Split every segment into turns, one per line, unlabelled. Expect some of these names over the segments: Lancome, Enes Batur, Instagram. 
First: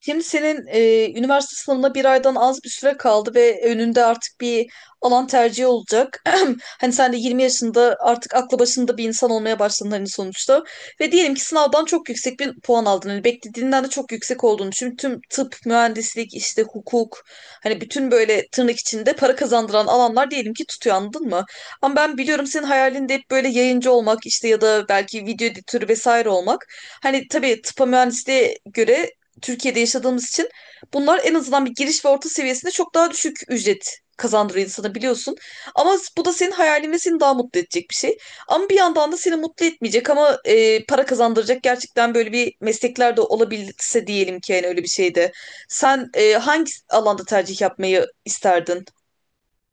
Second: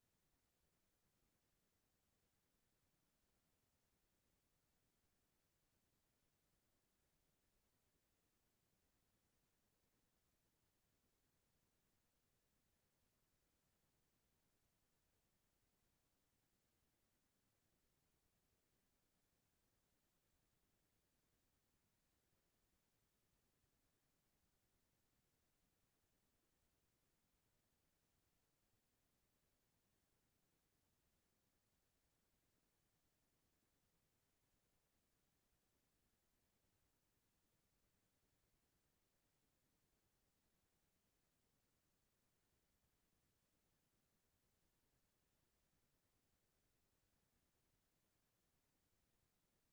Şimdi senin üniversite sınavına bir aydan az bir süre kaldı ve önünde artık bir alan tercihi olacak. Hani sen de 20 yaşında artık aklı başında bir insan olmaya başladın, hani sonuçta. Ve diyelim ki sınavdan çok yüksek bir puan aldın. Hani beklediğinden de çok yüksek olduğunu düşün. Tüm tıp, mühendislik, işte hukuk, hani bütün böyle tırnak içinde para kazandıran alanlar diyelim ki tutuyor, anladın mı? Ama ben biliyorum, senin hayalinde hep böyle yayıncı olmak işte, ya da belki video editörü vesaire olmak. Hani tabii tıpa mühendisliğe göre Türkiye'de yaşadığımız için bunlar en azından bir giriş ve orta seviyesinde çok daha düşük ücret kazandırıyor insana, biliyorsun. Ama bu da senin hayalin ve seni daha mutlu edecek bir şey. Ama bir yandan da seni mutlu etmeyecek ama para kazandıracak gerçekten böyle bir meslekler de olabilse diyelim ki, yani öyle bir şeyde. Sen hangi alanda tercih yapmayı isterdin?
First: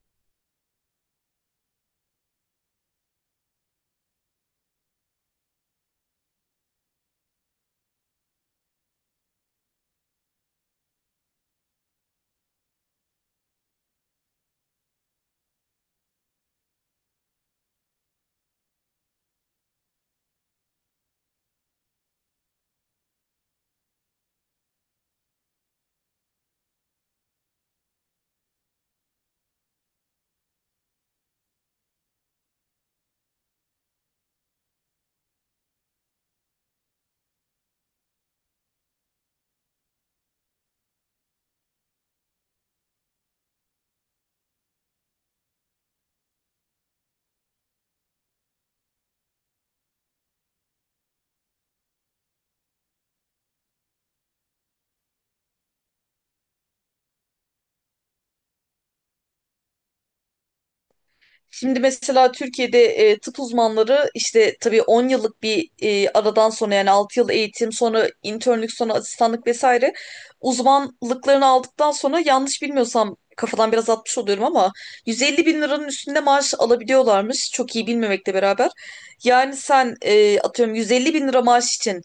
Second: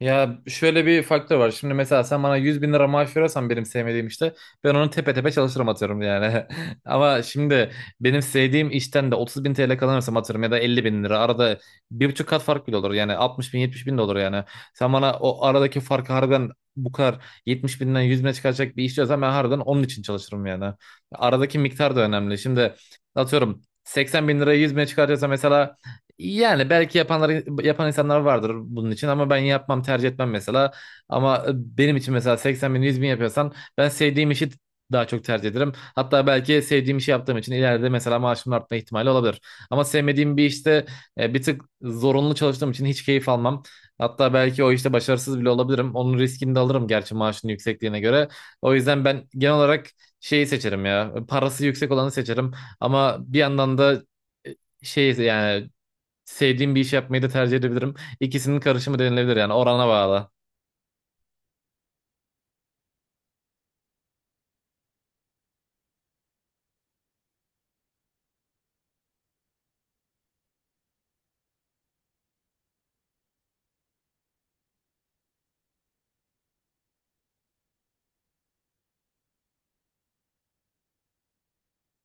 Ya, şöyle bir faktör var. Şimdi mesela sen bana 100 bin lira maaş verirsen benim sevmediğim işte ben onu tepe tepe çalışırım atıyorum yani. Ama şimdi benim sevdiğim işten de 30 bin TL kazanırsam atıyorum ya da 50 bin lira, arada 1,5 kat fark bile olur yani, 60 bin 70 bin de olur yani. Sen bana o aradaki farkı harbiden bu kadar 70 binden 100 bine çıkaracak bir iş diyorsan ben harbiden onun için çalışırım yani. Aradaki miktar da önemli. Şimdi atıyorum 80 bin lirayı 100 bine çıkaracaksa mesela, yani belki yapanlar yapan insanlar vardır bunun için ama ben yapmam, tercih etmem mesela. Ama benim için mesela 80 bin 100 bin yapıyorsan ben sevdiğim işi daha çok tercih ederim. Hatta belki sevdiğim işi yaptığım için ileride mesela maaşımın artma ihtimali olabilir. Ama sevmediğim bir işte bir tık zorunlu çalıştığım için hiç keyif almam. Hatta belki o işte başarısız bile olabilirim. Onun riskini de alırım, gerçi maaşın yüksekliğine göre. O yüzden ben genel olarak şeyi seçerim ya. Parası yüksek olanı seçerim. Ama bir yandan da e, şey yani sevdiğim bir iş yapmayı da tercih edebilirim. İkisinin karışımı denilebilir yani, orana bağlı.
Şimdi mesela Türkiye'de tıp uzmanları işte tabii 10 yıllık bir aradan sonra, yani 6 yıl eğitim sonra internlük sonra asistanlık vesaire uzmanlıklarını aldıktan sonra, yanlış bilmiyorsam, kafadan biraz atmış oluyorum ama 150 bin liranın üstünde maaş alabiliyorlarmış, çok iyi bilmemekle beraber. Yani sen atıyorum 150 bin lira maaş için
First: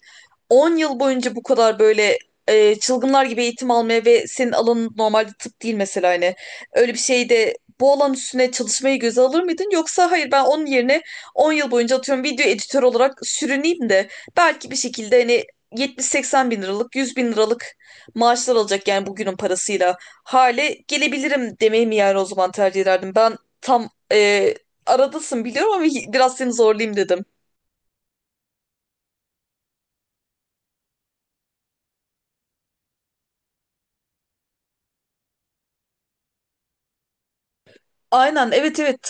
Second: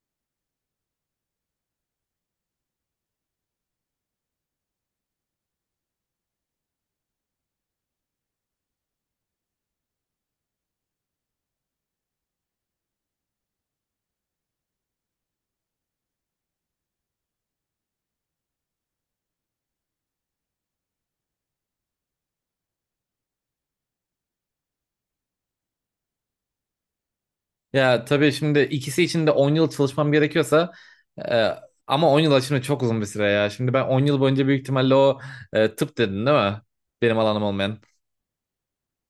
10 yıl boyunca bu kadar böyle çılgınlar gibi eğitim almaya ve senin alanın normalde tıp değil mesela, hani öyle bir şeyde bu alan üstüne çalışmayı göze alır mıydın? Yoksa hayır, ben onun yerine 10 yıl boyunca atıyorum video editör olarak sürüneyim de belki bir şekilde hani 70-80 bin liralık, 100 bin liralık maaşlar alacak, yani bugünün parasıyla hale gelebilirim demeyi mi, yani o zaman tercih ederdim. Ben tam aradasın biliyorum ama biraz seni zorlayayım dedim.
Ya tabii şimdi ikisi için de 10 yıl çalışmam gerekiyorsa, e, ama 10 yıl aslında çok uzun bir süre ya. Şimdi ben 10 yıl boyunca büyük ihtimalle o, tıp dedin değil mi? Benim alanım olmayan.
Aynen, evet, evet.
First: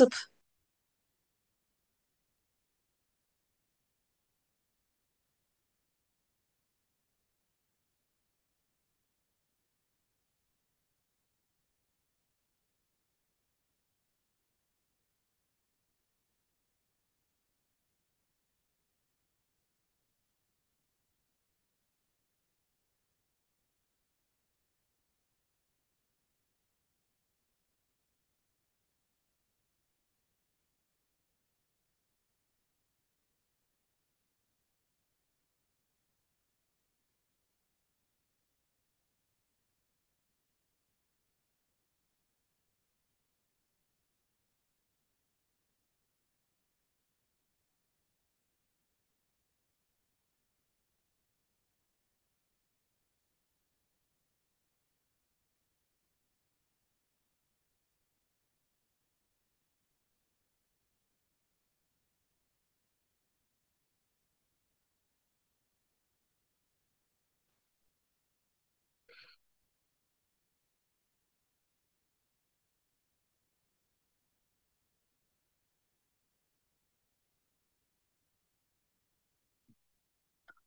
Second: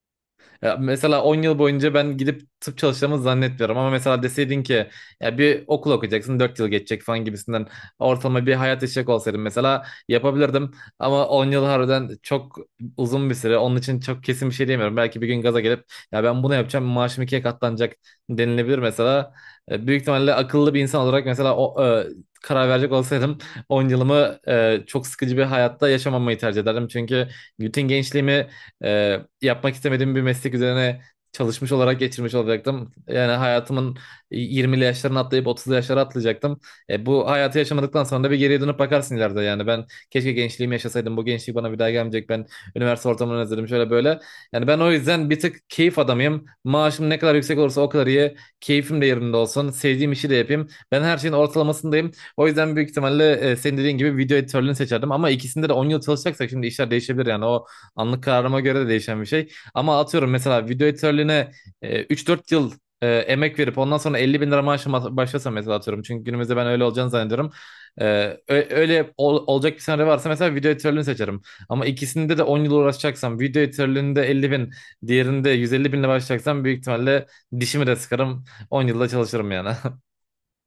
Ya mesela 10 yıl boyunca ben gidip tıp çalışacağımı zannetmiyorum, ama mesela deseydin ki ya bir okul okuyacaksın, 4 yıl geçecek falan gibisinden, ortalama bir hayat yaşayacak olsaydım mesela yapabilirdim. Ama 10 yıl harbiden çok uzun bir süre, onun için çok kesin bir şey diyemiyorum. Belki bir gün gaza gelip, ya ben bunu yapacağım, maaşım 2'ye katlanacak denilebilir mesela. Büyük ihtimalle akıllı bir insan olarak mesela o, karar verecek olsaydım 10 yılımı çok sıkıcı bir hayatta yaşamamayı tercih ederdim. Çünkü bütün gençliğimi yapmak istemediğim bir meslek üzerine çalışmış olarak geçirmiş olacaktım. Yani hayatımın 20'li yaşlarını atlayıp 30'lu yaşlara atlayacaktım. Bu hayatı yaşamadıktan sonra da bir geriye dönüp bakarsın ileride yani. Ben keşke gençliğimi yaşasaydım. Bu gençlik bana bir daha gelmeyecek. Ben üniversite ortamını özledim, şöyle böyle. Yani ben o yüzden bir tık keyif adamıyım. Maaşım ne kadar yüksek olursa o kadar iyi. Keyfim de yerinde olsun. Sevdiğim işi de yapayım. Ben her şeyin ortalamasındayım. O yüzden büyük ihtimalle senin dediğin gibi video editörlüğünü seçerdim. Ama ikisinde de 10 yıl çalışacaksak şimdi işler değişebilir yani. O anlık kararıma göre de değişen bir şey. Ama atıyorum mesela video editörlüğüne 3-4 yıl emek verip ondan sonra 50 bin lira maaşla başlasam mesela, atıyorum. Çünkü günümüzde ben öyle olacağını zannediyorum. E, öyle olacak bir senaryo varsa mesela video editörlüğünü seçerim. Ama ikisinde de 10 yıl uğraşacaksam, video editörlüğünde 50 bin, diğerinde 150 binle başlayacaksam, büyük ihtimalle dişimi de sıkarım, 10 yılda çalışırım yani.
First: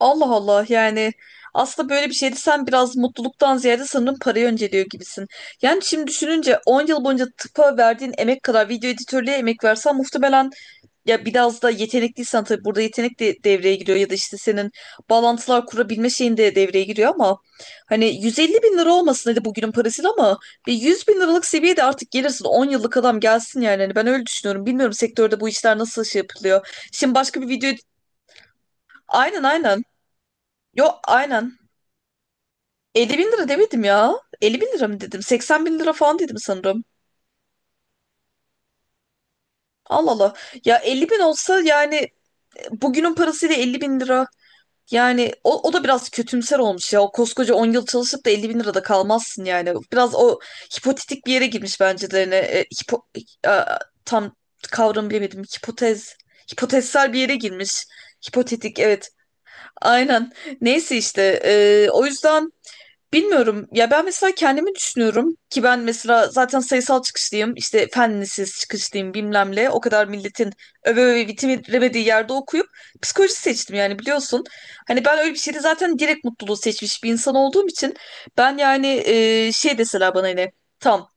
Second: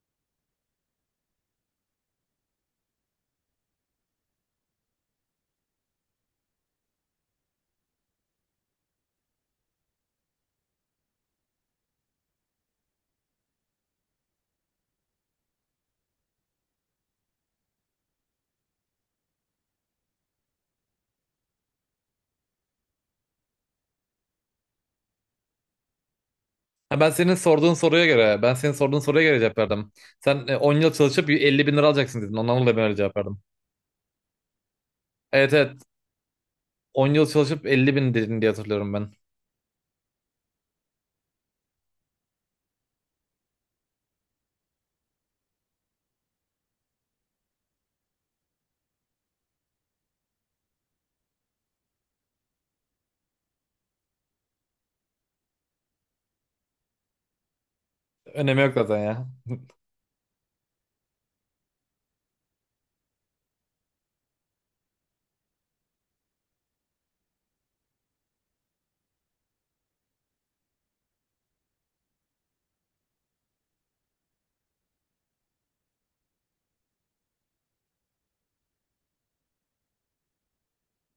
Allah Allah, yani aslında böyle bir şeydi, sen biraz mutluluktan ziyade sanırım parayı önceliyor gibisin. Yani şimdi düşününce 10 yıl boyunca tıpa verdiğin emek kadar video editörlüğe emek versen, muhtemelen, ya biraz da yetenekliysen tabii, burada yetenek de devreye giriyor, ya da işte senin bağlantılar kurabilme şeyin de devreye giriyor, ama hani 150 bin lira olmasın hadi bugünün parasıyla ama bir 100 bin liralık seviyede artık gelirsin, 10 yıllık adam gelsin yani. Hani ben öyle düşünüyorum, bilmiyorum sektörde bu işler nasıl şey yapılıyor.
Ha,
Şimdi başka bir video.
ben senin sorduğun soruya göre
Aynen,
cevap
aynen.
verdim. Sen 10 yıl
Yo
çalışıp
aynen,
50 bin lira alacaksın dedin. Ondan dolayı ben öyle cevap
50 bin
verdim.
lira demedim ya. 50 bin lira mı dedim?
Evet,
80 bin
evet.
lira falan dedim sanırım.
10 yıl çalışıp 50 bin dedin diye hatırlıyorum ben.
Allah Allah. Ya 50 bin olsa yani, bugünün parasıyla 50 bin lira. Yani o, o da biraz kötümser olmuş ya. O koskoca 10 yıl çalışıp da 50 bin lirada kalmazsın yani. Biraz o hipotetik bir yere girmiş bence de. Yani, e, tam kavram bilemedim. Hipotezsel bir yere girmiş.
Önemi yok
Hipotetik,
zaten
evet.
ya.
Aynen. Neyse işte o yüzden bilmiyorum ya, ben mesela kendimi düşünüyorum ki, ben mesela zaten sayısal çıkışlıyım işte, fen lisesi çıkışlıyım, bilmem o kadar milletin öve öve bitiremediği yerde okuyup psikoloji seçtim yani, biliyorsun. Hani ben öyle bir şeyde zaten direkt mutluluğu seçmiş bir insan olduğum için ben, yani şey deseler bana hani tam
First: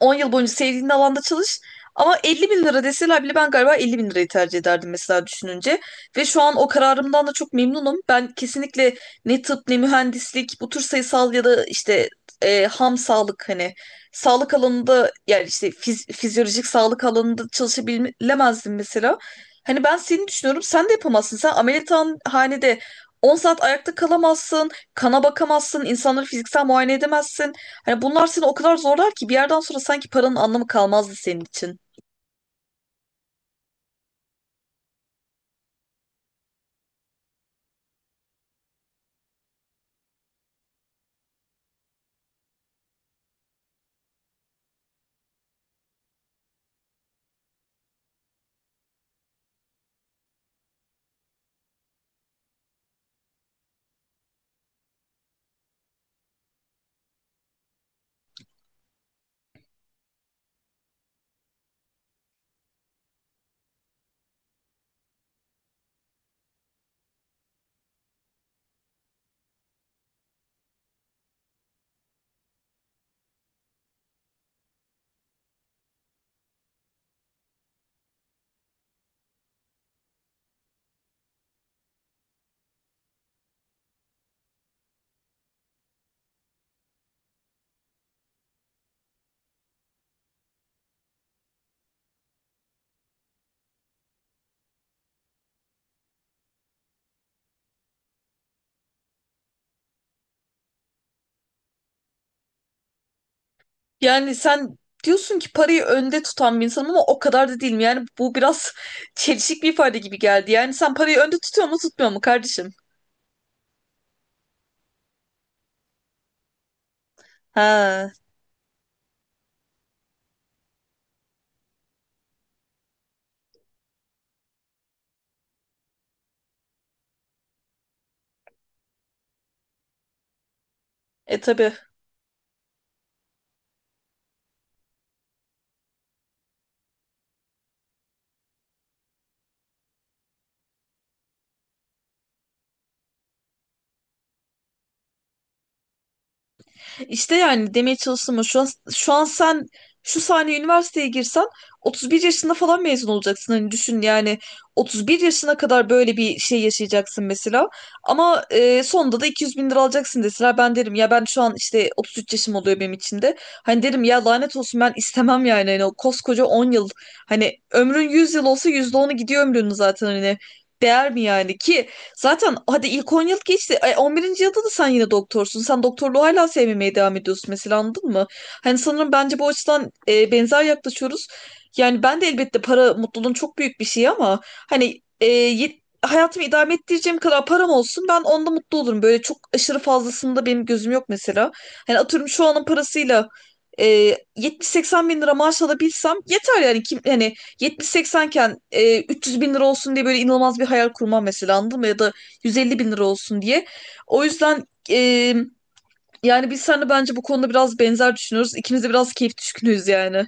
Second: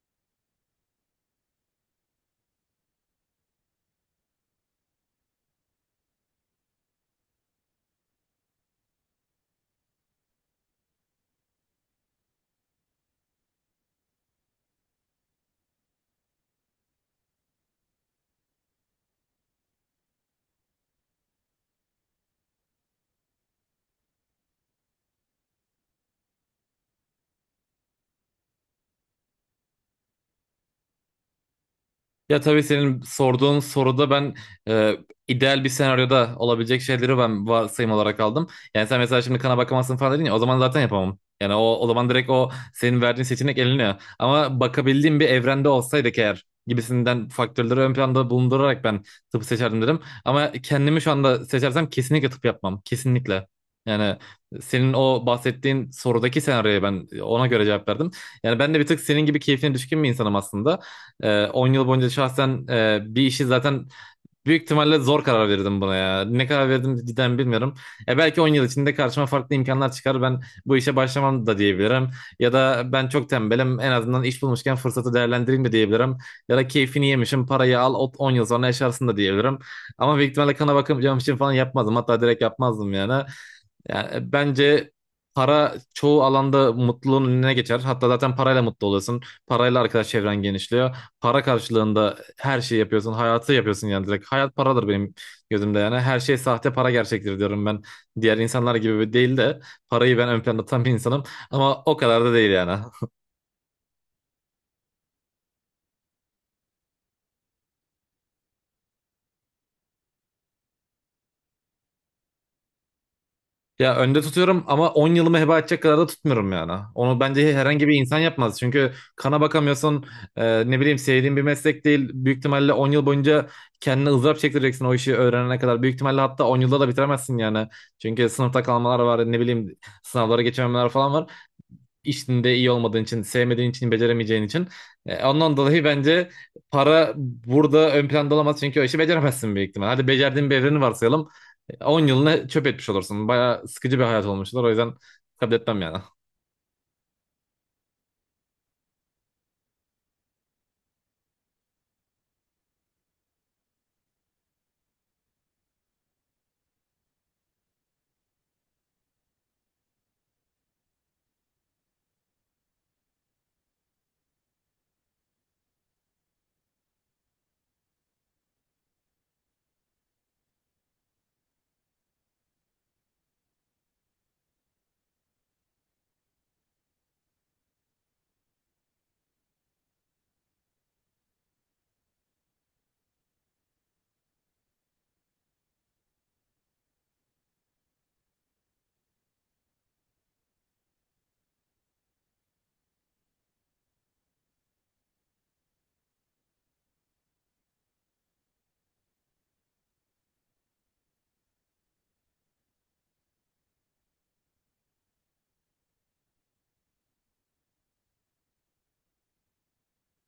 10 yıl boyunca sevdiğin alanda çalış. Ama 50 bin lira deseler bile ben galiba 50 bin lirayı tercih ederdim mesela, düşününce. Ve şu an o kararımdan da çok memnunum. Ben kesinlikle ne tıp ne mühendislik, bu tür sayısal ya da işte ham sağlık, hani sağlık alanında, yani işte fizyolojik sağlık alanında çalışabilemezdim mesela. Hani ben seni düşünüyorum, sen de yapamazsın. Sen ameliyathanede 10 saat ayakta kalamazsın, kana bakamazsın, insanları fiziksel muayene edemezsin. Hani bunlar seni o kadar zorlar ki bir yerden sonra sanki paranın anlamı kalmazdı senin için.
Ya tabii senin sorduğun soruda ben, e, ideal bir senaryoda olabilecek şeyleri ben varsayım olarak aldım. Yani sen mesela şimdi kana bakamazsın falan dedin ya, o zaman zaten yapamam. Yani o zaman direkt o senin verdiğin seçenek eleniyor. Ama bakabildiğim bir evrende olsaydık eğer gibisinden faktörleri ön planda bulundurarak ben tıp seçerdim dedim. Ama kendimi şu anda seçersem kesinlikle tıp yapmam. Kesinlikle. Yani senin o bahsettiğin sorudaki senaryoya ben ona göre cevap verdim. Yani ben de bir tık senin gibi keyfine düşkün bir insanım aslında. 10 yıl boyunca şahsen bir işi zaten büyük ihtimalle zor karar verirdim buna ya. Ne karar verdim cidden bilmiyorum. Belki 10 yıl içinde karşıma farklı imkanlar çıkar. Ben bu işe başlamam da diyebilirim. Ya da ben çok tembelim, en azından iş bulmuşken fırsatı değerlendireyim de diyebilirim. Ya da keyfini yemişim, parayı al, 10 yıl sonra yaşarsın da diyebilirim. Ama büyük ihtimalle kana bakacağım için falan yapmazdım. Hatta direkt yapmazdım yani. Yani bence para çoğu alanda mutluluğun önüne geçer. Hatta zaten parayla mutlu oluyorsun. Parayla arkadaş çevren genişliyor, para karşılığında her şeyi yapıyorsun. Hayatı yapıyorsun yani, direkt. Hayat paradır benim gözümde yani. Her şey sahte, para gerçektir diyorum ben. Diğer insanlar gibi değil de, parayı ben ön planda tutan bir insanım. Ama o kadar da değil yani.
Yani sen diyorsun ki parayı önde tutan bir insanım ama o kadar da değilim. Yani bu biraz çelişik bir ifade gibi geldi. Yani sen parayı önde tutuyor mu tutmuyor mu kardeşim?
Ya, önde tutuyorum ama 10 yılımı heba edecek kadar da tutmuyorum yani. Onu bence herhangi bir
Ha,
insan yapmaz. Çünkü kana bakamıyorsun. Ne bileyim, sevdiğin bir meslek değil. Büyük ihtimalle 10 yıl boyunca kendine ızdırap çektireceksin o işi öğrenene kadar. Büyük ihtimalle hatta 10 yılda da bitiremezsin yani. Çünkü sınıfta kalmalar var. Ne bileyim, sınavlara geçememeler falan var.
tabii.
İşinde iyi olmadığın için, sevmediğin için, beceremeyeceğin için. Ondan dolayı bence para burada ön planda olamaz, çünkü o işi beceremezsin büyük ihtimal. Hadi becerdiğin bir evreni varsayalım. 10 yılını çöp etmiş olursun. Bayağı sıkıcı bir hayat olmuşlar. O yüzden kabul etmem yani.
İşte yani demeye çalıştım o. Şu an, sen şu saniye üniversiteye girsen 31 yaşında falan mezun olacaksın. Hani düşün yani, 31 yaşına kadar böyle bir şey yaşayacaksın mesela. Ama sonunda da 200 bin lira alacaksın deseler, ben derim ya, ben şu an işte 33 yaşım oluyor benim için de. Hani derim ya lanet olsun, ben istemem yani. Hani o koskoca 10 yıl, hani ömrün 100 yıl olsa %10'u gidiyor ömrünün zaten, hani değer mi yani ki? Zaten hadi ilk 10 yıl geçti. 11. yılda da sen yine doktorsun. Sen doktorluğu hala sevmemeye devam ediyorsun mesela, anladın mı? Hani sanırım bence bu açıdan benzer yaklaşıyoruz. Yani ben de elbette, para mutluluğun çok büyük bir şeyi ama hani hayatımı idame ettireceğim kadar param olsun, ben onda mutlu olurum. Böyle çok aşırı fazlasında benim gözüm yok mesela. Hani atıyorum şu anın parasıyla e, 70-80 bin lira maaş alabilsem yeter yani, kim hani yetmiş 80 iken 300 bin lira olsun diye böyle inanılmaz bir hayal kurmam mesela, anladın mı? Ya da 150 bin lira olsun diye. O yüzden yani biz seninle bence bu konuda biraz benzer düşünüyoruz. İkimiz de biraz keyif düşkünüyüz yani.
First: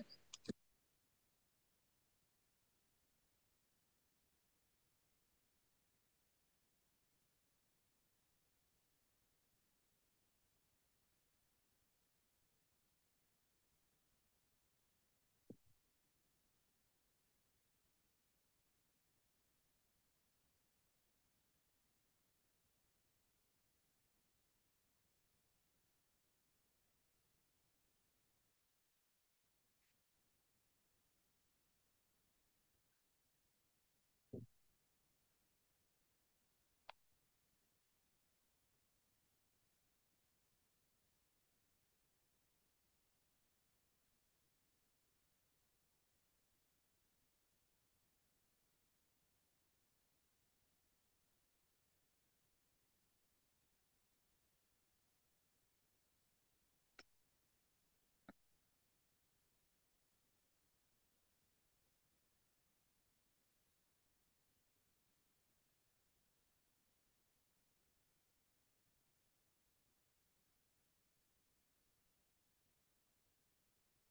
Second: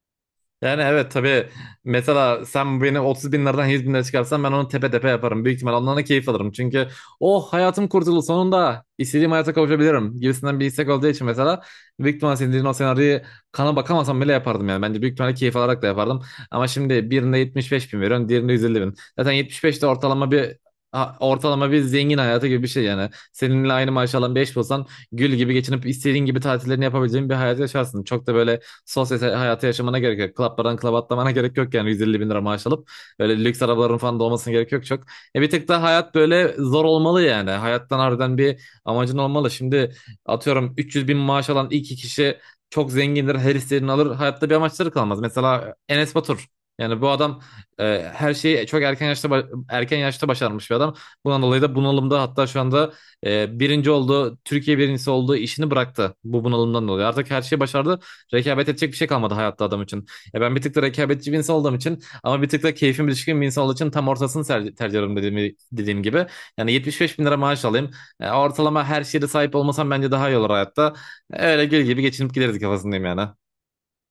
Yani evet, tabii mesela sen beni 30 bin liradan 100 bin lira çıkarsan ben onu tepe tepe yaparım. Büyük ihtimal ondan da keyif alırım. Çünkü oh, hayatım kurtuldu, sonunda istediğim hayata kavuşabilirim gibisinden bir istek olduğu için mesela, büyük ihtimal senin dediğin o senaryoyu kana bakamasam bile yapardım yani. Bence büyük ihtimalle keyif alarak da yapardım. Ama şimdi birinde 75 bin veriyorum, diğerinde 150 bin. Zaten 75 de ortalama bir, ortalama bir zengin hayatı gibi bir şey yani. Seninle aynı maaş alan bir eş bulsan gül gibi geçinip istediğin gibi tatillerini yapabileceğin bir hayat yaşarsın. Çok da böyle sosyal hayatı yaşamana gerek yok. Klaplardan klaba atlamana gerek yok yani 150 bin lira maaş alıp. Böyle lüks arabaların falan da olmasına gerek yok çok. Bir tık da hayat böyle zor olmalı yani. Hayattan harbiden bir amacın olmalı. Şimdi atıyorum 300 bin maaş alan iki kişi çok zengindir. Her istediğini alır. Hayatta bir amaçları kalmaz. Mesela Enes Batur. Yani bu adam, her şeyi çok erken yaşta başarmış bir adam. Bundan dolayı da bunalımda, hatta şu anda, birinci oldu, Türkiye birincisi oldu, işini bıraktı bu bunalımdan dolayı. Artık her şeyi başardı. Rekabet edecek bir şey kalmadı hayatta adam için. Ya ben bir tık da rekabetçi bir insan olduğum için, ama bir tık da keyfim düşkün bir insan olduğu için tam ortasını tercih ederim dediğim gibi. Yani 75 bin lira maaş alayım. Ortalama her şeye de sahip olmasam bence daha iyi olur hayatta. Öyle gül gibi geçinip gideriz kafasındayım yani.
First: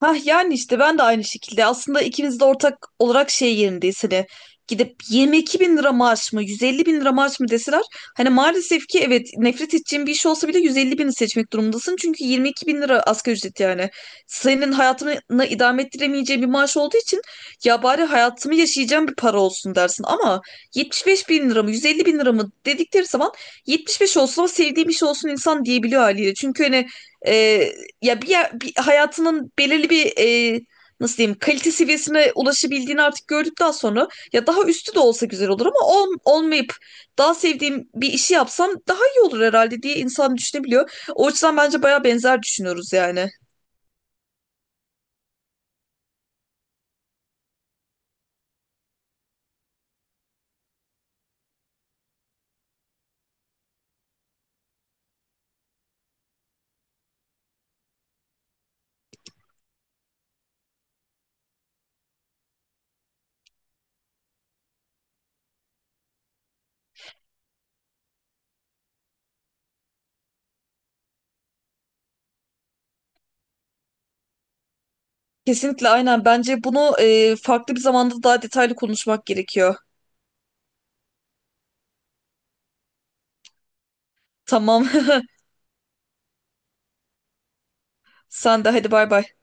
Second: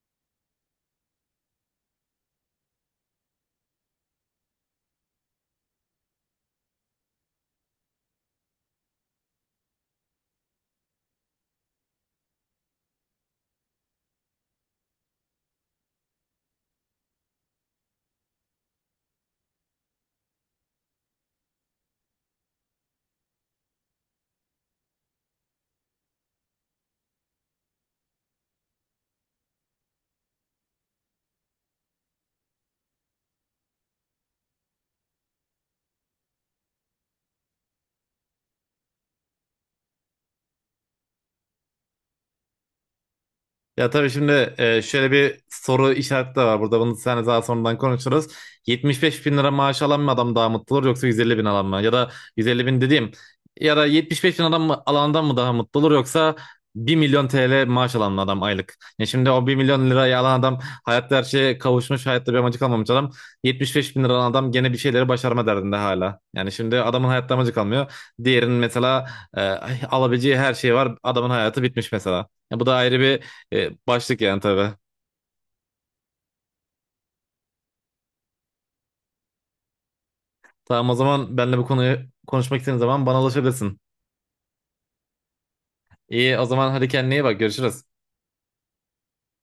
Hah, yani işte ben de aynı şekilde, aslında ikimiz de ortak olarak şey yerindeyiz, hani gidip 22 bin lira maaş mı 150 bin lira maaş mı deseler, hani maalesef ki evet, nefret edeceğin bir iş olsa bile 150 bini seçmek durumundasın çünkü 22 bin lira asgari ücret yani, senin hayatını idame ettiremeyeceğin bir maaş olduğu için ya bari hayatımı yaşayacağım bir para olsun dersin, ama 75 bin lira mı 150 bin lira mı dedikleri zaman 75 olsun ama sevdiğim iş olsun, insan diyebiliyor haliyle, çünkü hani ya bir, bir hayatının belirli bir, e, nasıl diyeyim, kalite seviyesine ulaşabildiğini artık gördükten sonra ya daha üstü de olsa güzel olur ama olmayıp daha sevdiğim bir işi yapsam daha iyi olur herhalde diye insan düşünebiliyor. O açıdan bence baya benzer düşünüyoruz yani.
Ya tabii şimdi, şöyle bir soru işareti de var burada. Bunu sen daha sonradan konuşuruz. 75 bin lira maaş alan mı adam daha mutlu olur, yoksa 150 bin alan mı? Ya da 150 bin dediğim, ya da 75 bin adam mı, alandan mı daha mutlu olur, yoksa 1 milyon TL maaş alan mı adam, aylık? Ya şimdi o 1 milyon lirayı alan adam hayatta her şeye kavuşmuş, hayatta bir amacı kalmamış adam. 75 bin lira alan adam gene bir şeyleri başarma derdinde hala. Yani şimdi adamın hayatta amacı kalmıyor. Diğerinin mesela, e, alabileceği her şey var. Adamın hayatı bitmiş mesela. Ya bu da ayrı bir, başlık yani tabii.
Kesinlikle, aynen. Bence bunu farklı bir zamanda daha detaylı konuşmak gerekiyor.
Tamam, o zaman benle bu konuyu konuşmak istediğin zaman bana ulaşabilirsin.
Tamam.
İyi, o zaman hadi kendine iyi bak, görüşürüz.
Sen de, hadi, bay bay.